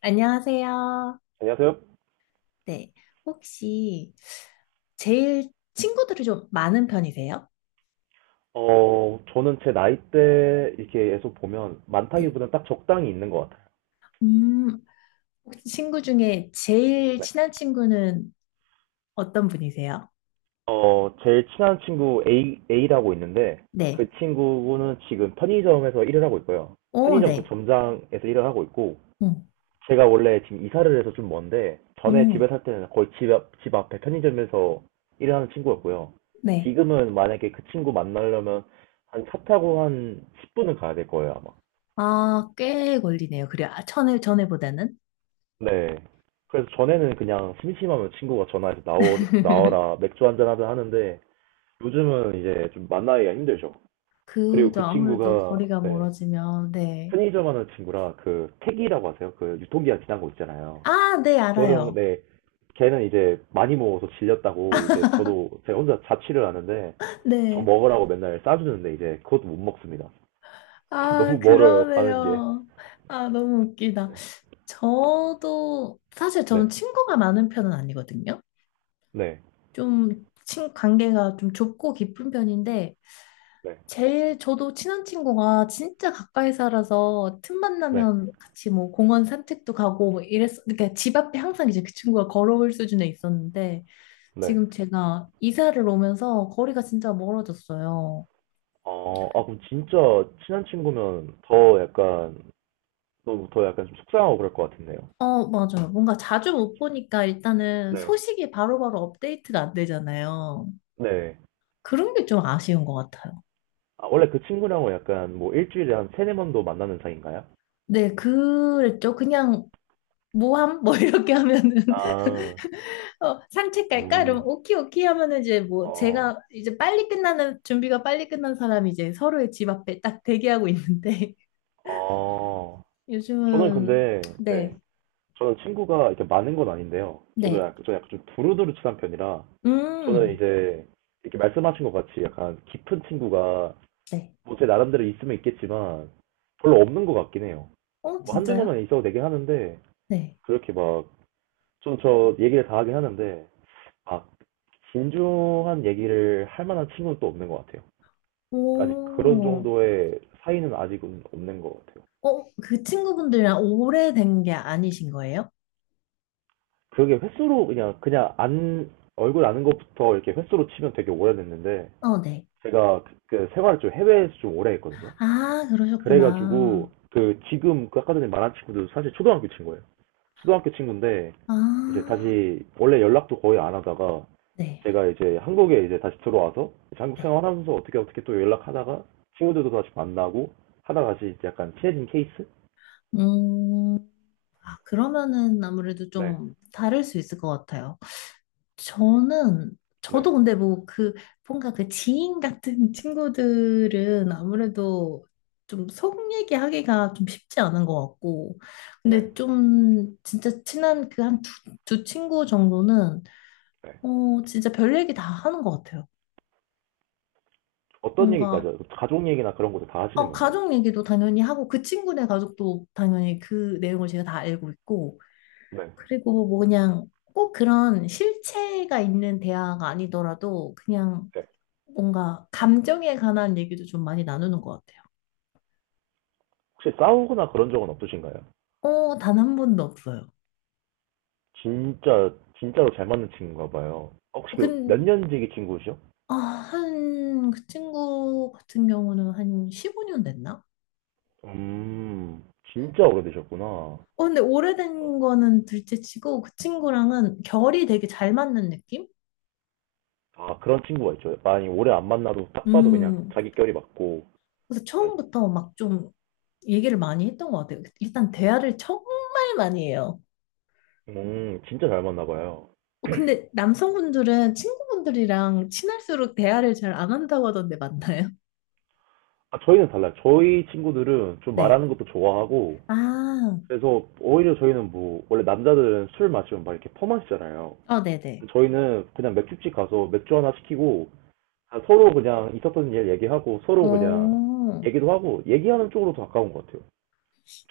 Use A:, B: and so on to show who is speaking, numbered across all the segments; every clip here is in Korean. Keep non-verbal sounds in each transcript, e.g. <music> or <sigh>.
A: 안녕하세요.
B: 안녕하세요.
A: 네. 혹시 제일 친구들이 좀 많은 편이세요?
B: 저는 제 나이대 이렇게 계속 보면
A: 네.
B: 많다기보다는 딱 적당히 있는 것 같아요.
A: 음, 혹시 친구 중에 제일
B: 네.
A: 친한 친구는 어떤 분이세요?
B: 제일 친한 친구 A라고 있는데 그
A: 네.
B: 친구는 지금 편의점에서 일을 하고 있고요.
A: 오,
B: 편의점 그
A: 네.
B: 점장에서 일을 하고 있고
A: 음,
B: 제가 원래 지금 이사를 해서 좀 먼데 전에 집에
A: 음,
B: 살 때는 거의 집 앞에 편의점에서 일을 하는 친구였고요.
A: 네.
B: 지금은 만약에 그 친구 만나려면 한 차 타고 한 10분은 가야 될 거예요, 아마.
A: 아, 꽤 걸리네요. 그래요. 아, 전에, 전에보다는.
B: 네. 그래서 전에는 그냥 심심하면 친구가 전화해서 나와라,
A: <laughs>
B: 맥주 한잔 하자 하는데 요즘은 이제 좀 만나기가 힘들죠. 그리고
A: 그도
B: 그
A: 아무래도
B: 친구가,
A: 거리가
B: 네,
A: 멀어지면, 네.
B: 편의점 하는 친구라 그 택이라고 하세요. 그 유통기한 지난 거 있잖아요.
A: 아, 네,
B: 그거랑,
A: 알아요.
B: 네, 걔는 이제 많이 먹어서 질렸다고 이제 저도 제가 혼자 자취를 하는데
A: <laughs>
B: 저
A: 네.
B: 먹으라고 맨날 싸주는데 이제 그것도 못 먹습니다. <laughs>
A: 아,
B: 너무 멀어요, 가는 게.
A: 그러네요. 아, 너무 웃기다. 저도 사실 저는
B: 네,
A: 친구가 많은 편은 아니거든요.
B: 네,
A: 좀 관계가 좀 좁고 깊은 편인데
B: 네,
A: 제일 저도 친한 친구가 진짜 가까이 살아서 틈만
B: 네,
A: 나면 같이 뭐 공원 산책도 가고 뭐 이랬 그러니까 집 앞에 항상 이제 그 친구가 걸어올 수준에 있었는데
B: 네.
A: 지금 제가 이사를 오면서 거리가 진짜 멀어졌어요.
B: 그럼 진짜 친한 친구면 더 약간, 더 약간 좀 속상하고 그럴 것 같은데요.
A: 어, 맞아요. 뭔가 자주 못 보니까 일단은
B: 네.
A: 소식이 바로바로 업데이트가 안 되잖아요.
B: 네.
A: 그런 게 좀 아쉬운 것 같아요.
B: 아, 원래 그 친구랑은 약간 뭐 일주일에 한 세네 번도 만나는 사이인가요?
A: 네, 그랬죠. 그냥 모함 뭐 이렇게 하면은 <laughs>
B: 아,
A: 어, 산책 갈까? 이러면
B: 음,
A: 오키 오키 하면은 이제 뭐
B: 어,
A: 제가 이제 빨리 끝나는 준비가 빨리 끝난 사람이 이제 서로의 집 앞에 딱 대기하고 있는데 <laughs>
B: 어. 저는
A: 요즘은
B: 근데, 네.
A: 네.
B: 저는 친구가 이렇게 많은 건 아닌데요. 저도
A: 네.
B: 약간, 저 약간 좀 두루두루 친한 편이라, 저는
A: 음.
B: 이제, 이렇게 말씀하신 것 같이 약간 깊은 친구가
A: 네.
B: 뭐 제 나름대로 있으면 있겠지만 별로 없는 것 같긴 해요.
A: 어,
B: 뭐 한두
A: 진짜요?
B: 명만 있어도 되긴 하는데
A: 네.
B: 그렇게 막 좀 저 얘기를 다 하긴 하는데 막 진중한 얘기를 할 만한 친구는 또 없는 것 같아요. 아직 그런
A: 오.
B: 정도의 사이는 아직은 없는 것 같아요.
A: 어, 그 친구분들이랑 오래된 게 아니신 거예요?
B: 그게 횟수로 그냥 안 얼굴 아는 것부터 이렇게 횟수로 치면 되게 오래됐는데
A: 어, 네.
B: 제가 그 생활을 좀 해외에서 좀 오래 했거든요.
A: 아, 그러셨구나.
B: 그래가지고 그 지금 그 아까 전에 말한 친구들도 사실 초등학교 친구예요. 초등학교 친구인데 이제
A: 아.
B: 다시 원래 연락도 거의 안 하다가
A: 네.
B: 제가 이제 한국에 이제 다시 들어와서 이제 한국
A: 네.
B: 생활하면서 어떻게 어떻게 또 연락하다가 친구들도 다시 만나고 하다가 다시 이제 약간 친해진 케이스?
A: 음. 아, 그러면은 아무래도
B: 네,
A: 좀 다를 수 있을 것 같아요. 저는,
B: 네,
A: 저도 근데 뭐 뭔가 그 지인 같은 <laughs> 친구들은 아무래도 좀 속 얘기하기가 좀 쉽지 않은 것 같고.
B: 네,
A: 근데 좀 진짜 친한 그 한 두 친구 정도는,
B: 네.
A: 어, 진짜 별 얘기 다 하는 것 같아요.
B: 어떤 얘기까지
A: 뭔가,
B: 하죠? 가족 얘기나 그런 것도 다 하시는 건가요?
A: 가족 얘기도 당연히 하고, 그 친구네 가족도 당연히 그 내용을 제가 다 알고 있고,
B: 네.
A: 그리고 뭐 그냥 꼭 그런 실체가 있는 대화가 아니더라도 그냥
B: 네.
A: 뭔가 감정에 관한 얘기도 좀 많이 나누는 것 같아요.
B: 혹시 싸우거나 그런 적은 없으신가요?
A: 어, 단 한 번도 없어요.
B: 진짜 진짜로 잘 맞는 친구인가 봐요. 혹시 그 몇
A: 근,
B: 년지기 친구시죠?
A: 아, 그 친구 같은 경우는 한 15년 됐나?
B: 음, 진짜 오래되셨구나.
A: 어, 근데 오래된 거는 둘째 치고 그 친구랑은 결이 되게 잘 맞는 느낌?
B: 아, 그런 친구가 있죠. 많이 오래 안 만나도 딱 봐도 그냥
A: 음,
B: 자기 결이 맞고.
A: 그래서 처음부터 막 좀 얘기를 많이 했던 것 같아요. 일단 대화를 정말 많이 해요.
B: 진짜 잘 맞나 봐요.
A: 어, 근데 남성분들은 친구분들이랑 친할수록 대화를 잘 안 한다고 하던데 맞나요?
B: 아, 저희는 달라요. 저희 친구들은
A: <laughs>
B: 좀 말하는
A: 네.
B: 것도 좋아하고,
A: 아,
B: 그래서 오히려 저희는 뭐, 원래 남자들은 술 마시면 막 이렇게 퍼마시잖아요.
A: 어, 네네.
B: 저희는 그냥 맥주집 가서 맥주 하나 시키고, 아, 서로 그냥 있었던 일 얘기하고, 서로 그냥
A: 어,
B: 얘기도 하고, 얘기하는 쪽으로 더 가까운 것 같아요.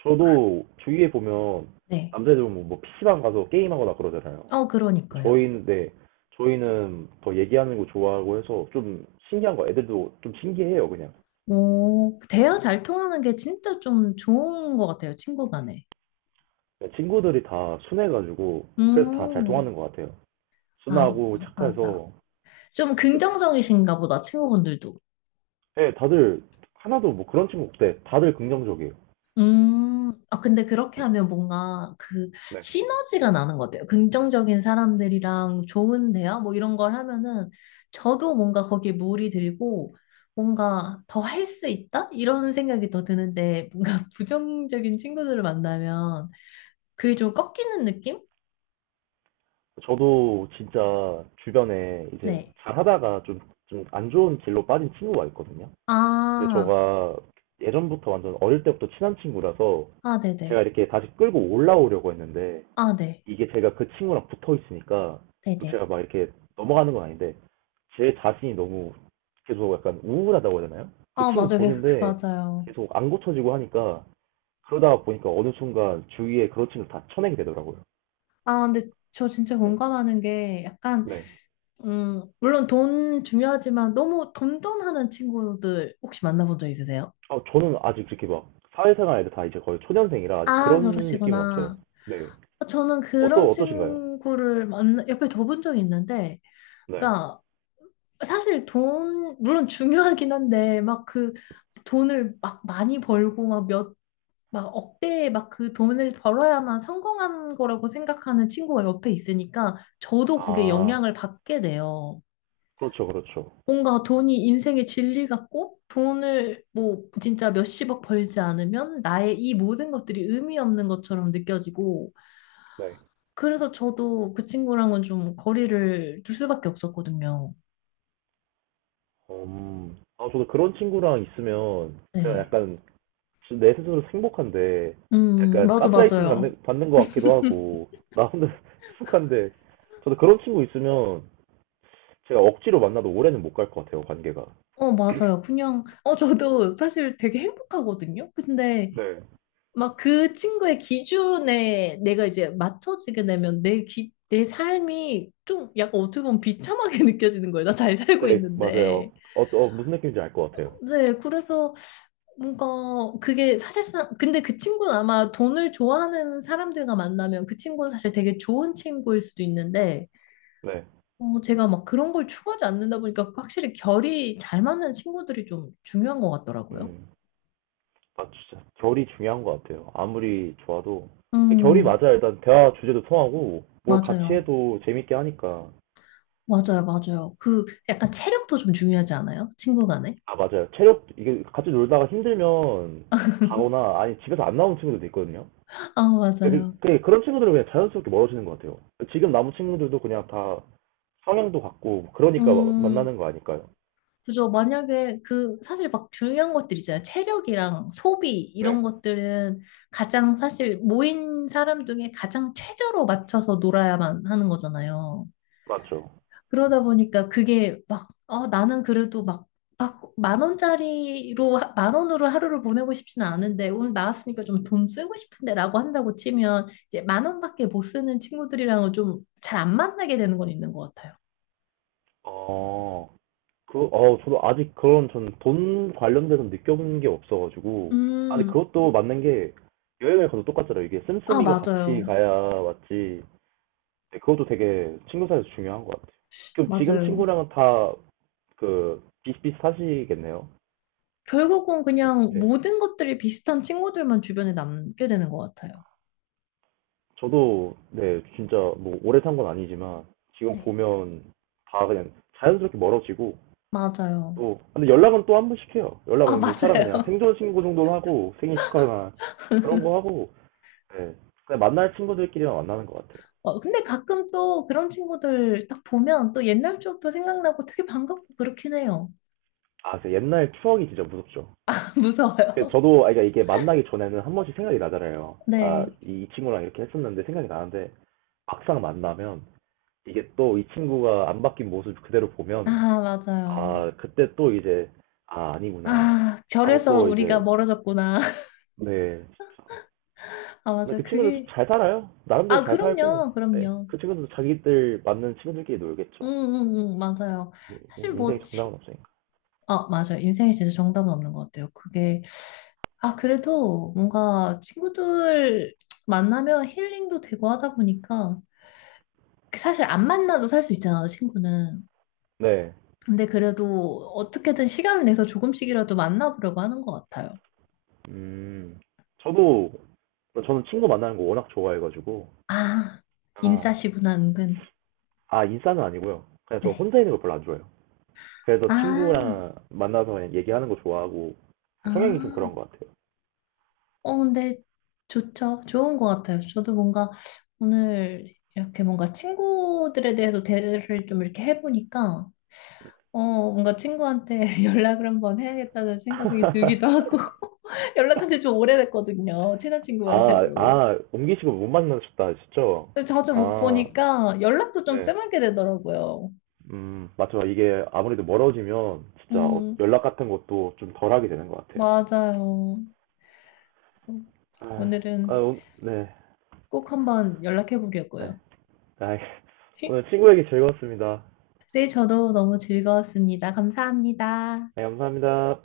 B: 저도 주위에 보면
A: 네.
B: 남자애들 보면 뭐 PC방 가서 게임하거나 그러잖아요.
A: 어, 그러니까요.
B: 저희인데 저희는 더 얘기하는 거 좋아하고 해서 좀 신기한 거 애들도 좀 신기해요 그냥.
A: 오,
B: 네.
A: 대화 잘 통하는 게 진짜 좀 좋은 것 같아요, 친구 간에.
B: 그러니까 친구들이 다 순해가지고 그래서 다 잘
A: 음,
B: 통하는 것 같아요.
A: 아,
B: 순하고
A: 맞아.
B: 착해서
A: 좀 긍정적이신가 보다, 친구분들도.
B: 네, 다들 하나도 뭐 그런 친구 없대. 다들 긍정적이에요.
A: 아, 근데 그렇게 하면 뭔가 그
B: 네.
A: 시너지가 나는 것 같아요. 긍정적인 사람들이랑 좋은 대화 뭐 이런 걸 하면은 저도 뭔가 거기에 물이 들고 뭔가 더 할 수 있다? 이런 생각이 더 드는데 뭔가 <laughs> 부정적인 친구들을 만나면 그게 좀 꺾이는 느낌?
B: 저도 진짜 주변에 이제
A: 네.
B: 잘하다가 좀 안 좋은 길로 빠진 친구가 있거든요. 근데
A: 아,
B: 저가 예전부터 완전 어릴 때부터 친한 친구라서
A: 아,
B: 제가
A: 네네.
B: 이렇게 다시 끌고 올라오려고 했는데
A: 아, 네.
B: 이게 제가 그 친구랑 붙어 있으니까 뭐
A: 네네.
B: 제가 막 이렇게 넘어가는 건 아닌데 제 자신이 너무 계속 약간 우울하다고 해야 되나요? 그
A: 아, 맞아요.
B: 친구
A: 그
B: 보는데
A: 맞아요.
B: 계속 안 고쳐지고 하니까 그러다가 보니까 어느 순간 주위에 그런 친구 다 쳐내게 되더라고요.
A: 아, 근데 저 진짜
B: 네.
A: 공감하는 게 약간
B: 네.
A: 물론 돈 중요하지만 너무 돈돈하는 친구들 혹시 만나본 적 있으세요?
B: 아, 저는 아직 그렇게 막 사회생활에도 다 이제 거의 초년생이라 아직
A: 아,
B: 그런 느낌은 없어요.
A: 그러시구나.
B: 네.
A: 저는 그런
B: 어떠신가요?
A: 친구를 옆에 둬본 적이 있는데,
B: 네.
A: 그러니까 사실 돈, 물론 중요하긴 한데, 막 그 돈을 막 많이 벌고 막 막 억대의 막 그 돈을 벌어야만 성공한 거라고 생각하는 친구가 옆에 있으니까 저도 그게
B: 아,
A: 영향을 받게 돼요.
B: 그렇죠, 그렇죠.
A: 뭔가 돈이 인생의 진리 같고 돈을 뭐 진짜 몇십억 벌지 않으면 나의 이 모든 것들이 의미 없는 것처럼 느껴지고
B: 네.
A: 그래서 저도 그 친구랑은 좀 거리를 둘 수밖에 없었거든요.
B: 아, 저도 그런 친구랑 있으면 그냥
A: 네.
B: 약간 내 스스로 행복한데 약간
A: 맞아,
B: 가스라이팅
A: 맞아요.
B: 받는 것 같기도 하고 나 혼자 <laughs> 익숙한데 저도 그런 친구 있으면 제가 억지로 만나도 오래는 못 갈 것 같아요, 관계가.
A: 어, 맞아요. 그냥, 저도 사실 되게 행복하거든요. 근데 막 그 친구의 기준에 내가 이제 맞춰지게 되면 내 삶이 좀 약간 어떻게 보면 비참하게 <laughs> 느껴지는 거예요. 나 잘 살고
B: 네, 맞아요.
A: 있는데.
B: 무슨 느낌인지 알 것 같아요.
A: 네, 그래서 뭔가 그게 사실상 근데 그 친구는 아마 돈을 좋아하는 사람들과 만나면 그 친구는 사실 되게 좋은 친구일 수도 있는데
B: 네.
A: 제가 막 그런 걸 추구하지 않는다 보니까 그 확실히 결이 잘 맞는 친구들이 좀 중요한 것 같더라고요.
B: 음, 아, 진짜 결이 중요한 것 같아요. 아무리 좋아도 결이
A: 음,
B: 맞아야 일단 대화 주제도 통하고 뭘 같이
A: 맞아요.
B: 해도 재밌게 하니까.
A: 맞아요, 맞아요. 그 약간 체력도 좀 중요하지 않아요? 친구 간에?
B: 아, 맞아요. 체력, 이게 같이 놀다가 힘들면 가거나, 아니, 집에서 안 나오는 친구들도 있거든요.
A: 아, 맞아요.
B: 그런 친구들은 그냥 자연스럽게 멀어지는 것 같아요. 지금 남은 친구들도 그냥 다 성향도 같고, 그러니까
A: 음,
B: 만나는 거 아닐까요?
A: 그죠. 만약에 그 사실 막 중요한 것들 있잖아요. 체력이랑 소비 이런
B: 네.
A: 것들은 가장 사실 모인 사람 중에 가장 최저로 맞춰서 놀아야만 하는 거잖아요.
B: 맞죠.
A: 그러다 보니까 그게 막, 나는 그래도 막, 막 만 원짜리로, 만 원으로 하루를 보내고 싶지는 않은데 오늘 나왔으니까 좀 돈 쓰고 싶은데 라고 한다고 치면 이제 만 원밖에 못 쓰는 친구들이랑은 좀 잘 안 만나게 되는 건 있는 것 같아요.
B: 어, 저도 아직 그런, 전 돈 관련돼서 느껴본 게 없어가지고. 아니,
A: 음,
B: 그것도 맞는 게, 여행을 가도 똑같잖아요. 이게
A: 아,
B: 씀씀이가 같이
A: 맞아요.
B: 가야 맞지. 네, 그것도 되게 친구 사이에서 중요한 것 같아요. 지금
A: 맞아요.
B: 친구랑은 다 그 비슷비슷하시겠네요.
A: 결국은 그냥
B: 네.
A: 모든 것들이 비슷한 친구들만 주변에 남게 되는 것 같아요.
B: 저도 네, 진짜 뭐 오래 산 건 아니지만 지금
A: 네.
B: 보면 다 그냥 자연스럽게 멀어지고
A: 맞아요.
B: 또 근데 연락은 또 한 번씩 해요.
A: 아,
B: 연락은 뭐 살아 그냥
A: 맞아요.
B: 생존 신고 정도는 하고 생일 축하나 그런 거 하고 네. 그냥 만날 친구들끼리만 만나는 것 같아요.
A: <laughs> 어, 근데 가끔 또 그런 친구들 딱 보면 또 옛날 추억도 생각나고 되게 반갑고 그렇긴 해요.
B: 아, 그 옛날 추억이 진짜 무섭죠.
A: <laughs>
B: 그
A: 무서워요.
B: 저도 아 그러니까 이게 만나기 전에는 한 번씩 생각이 나잖아요. 아,
A: 네.
B: 이 친구랑 이렇게 했었는데 생각이 나는데 막상 만나면 이게 또 이 친구가 안 바뀐 모습 그대로
A: 아,
B: 보면
A: 맞아요.
B: 아 그때 또 이제 아 아니구나
A: 아,
B: 하고
A: 절에서
B: 또
A: 우리가
B: 이제
A: 멀어졌구나. <laughs>
B: 네 진짜
A: 아,
B: 근데
A: 맞아요.
B: 그 친구들도
A: 그게.
B: 잘 살아요
A: 아,
B: 나름대로 잘 살고
A: 그럼요.
B: 네
A: 그럼요.
B: 그 친구들도 자기들 맞는 친구들끼리
A: 응,
B: 놀겠죠
A: 응, 응, 맞아요.
B: 예, 예,
A: 사실 뭐,
B: 인생에 정답은 없으니까
A: 아, 맞아요. 인생에 진짜 정답은 없는 것 같아요. 그게 아, 그래도 뭔가 친구들 만나면 힐링도 되고 하다 보니까 그 사실 안 만나도 살 수 있잖아, 친구는. 근데 그래도 어떻게든 시간을 내서 조금씩이라도 만나보려고 하는 것 같아요.
B: 네음 저도 저는 친구 만나는 거 워낙 좋아해가지고
A: 아,
B: 아,
A: 인싸시구나, 은근.
B: 아 인싸는 아니고요 그냥 저
A: 네.
B: 혼자 있는 거 별로 안 좋아해요 그래서
A: 아,
B: 친구랑 만나서 얘기하는 거 좋아하고 성향이 좀
A: 아.
B: 그런 것 같아요
A: 어, 근데 좋죠. 좋은 것 같아요. 저도 뭔가 오늘 이렇게 뭔가 친구들에 대해서 대화를 좀 이렇게 해보니까 뭔가 친구한테 <laughs> 연락을 한번 해야겠다는 생각이 들기도
B: <laughs>
A: 하고, <laughs> 연락한 지 좀 오래됐거든요. 친한 친구한테도.
B: 아, 옮기시고 못 만나셨다 하셨죠?
A: 근데 자주 못
B: 아,
A: 보니까 연락도 좀
B: 네.
A: 뜸하게 되더라고요.
B: 맞죠. 이게 아무래도 멀어지면 진짜
A: 음,
B: 연락 같은 것도 좀 덜하게 되는 것 같아요.
A: 맞아요. 그래서
B: 아,
A: 오늘은
B: 네,
A: 꼭 한번 연락해
B: 네.
A: 보려고요.
B: 아, <laughs> 오늘
A: <laughs>
B: 친구 얘기 즐거웠습니다.
A: 네, 저도 너무 즐거웠습니다. 감사합니다.
B: 네, 감사합니다.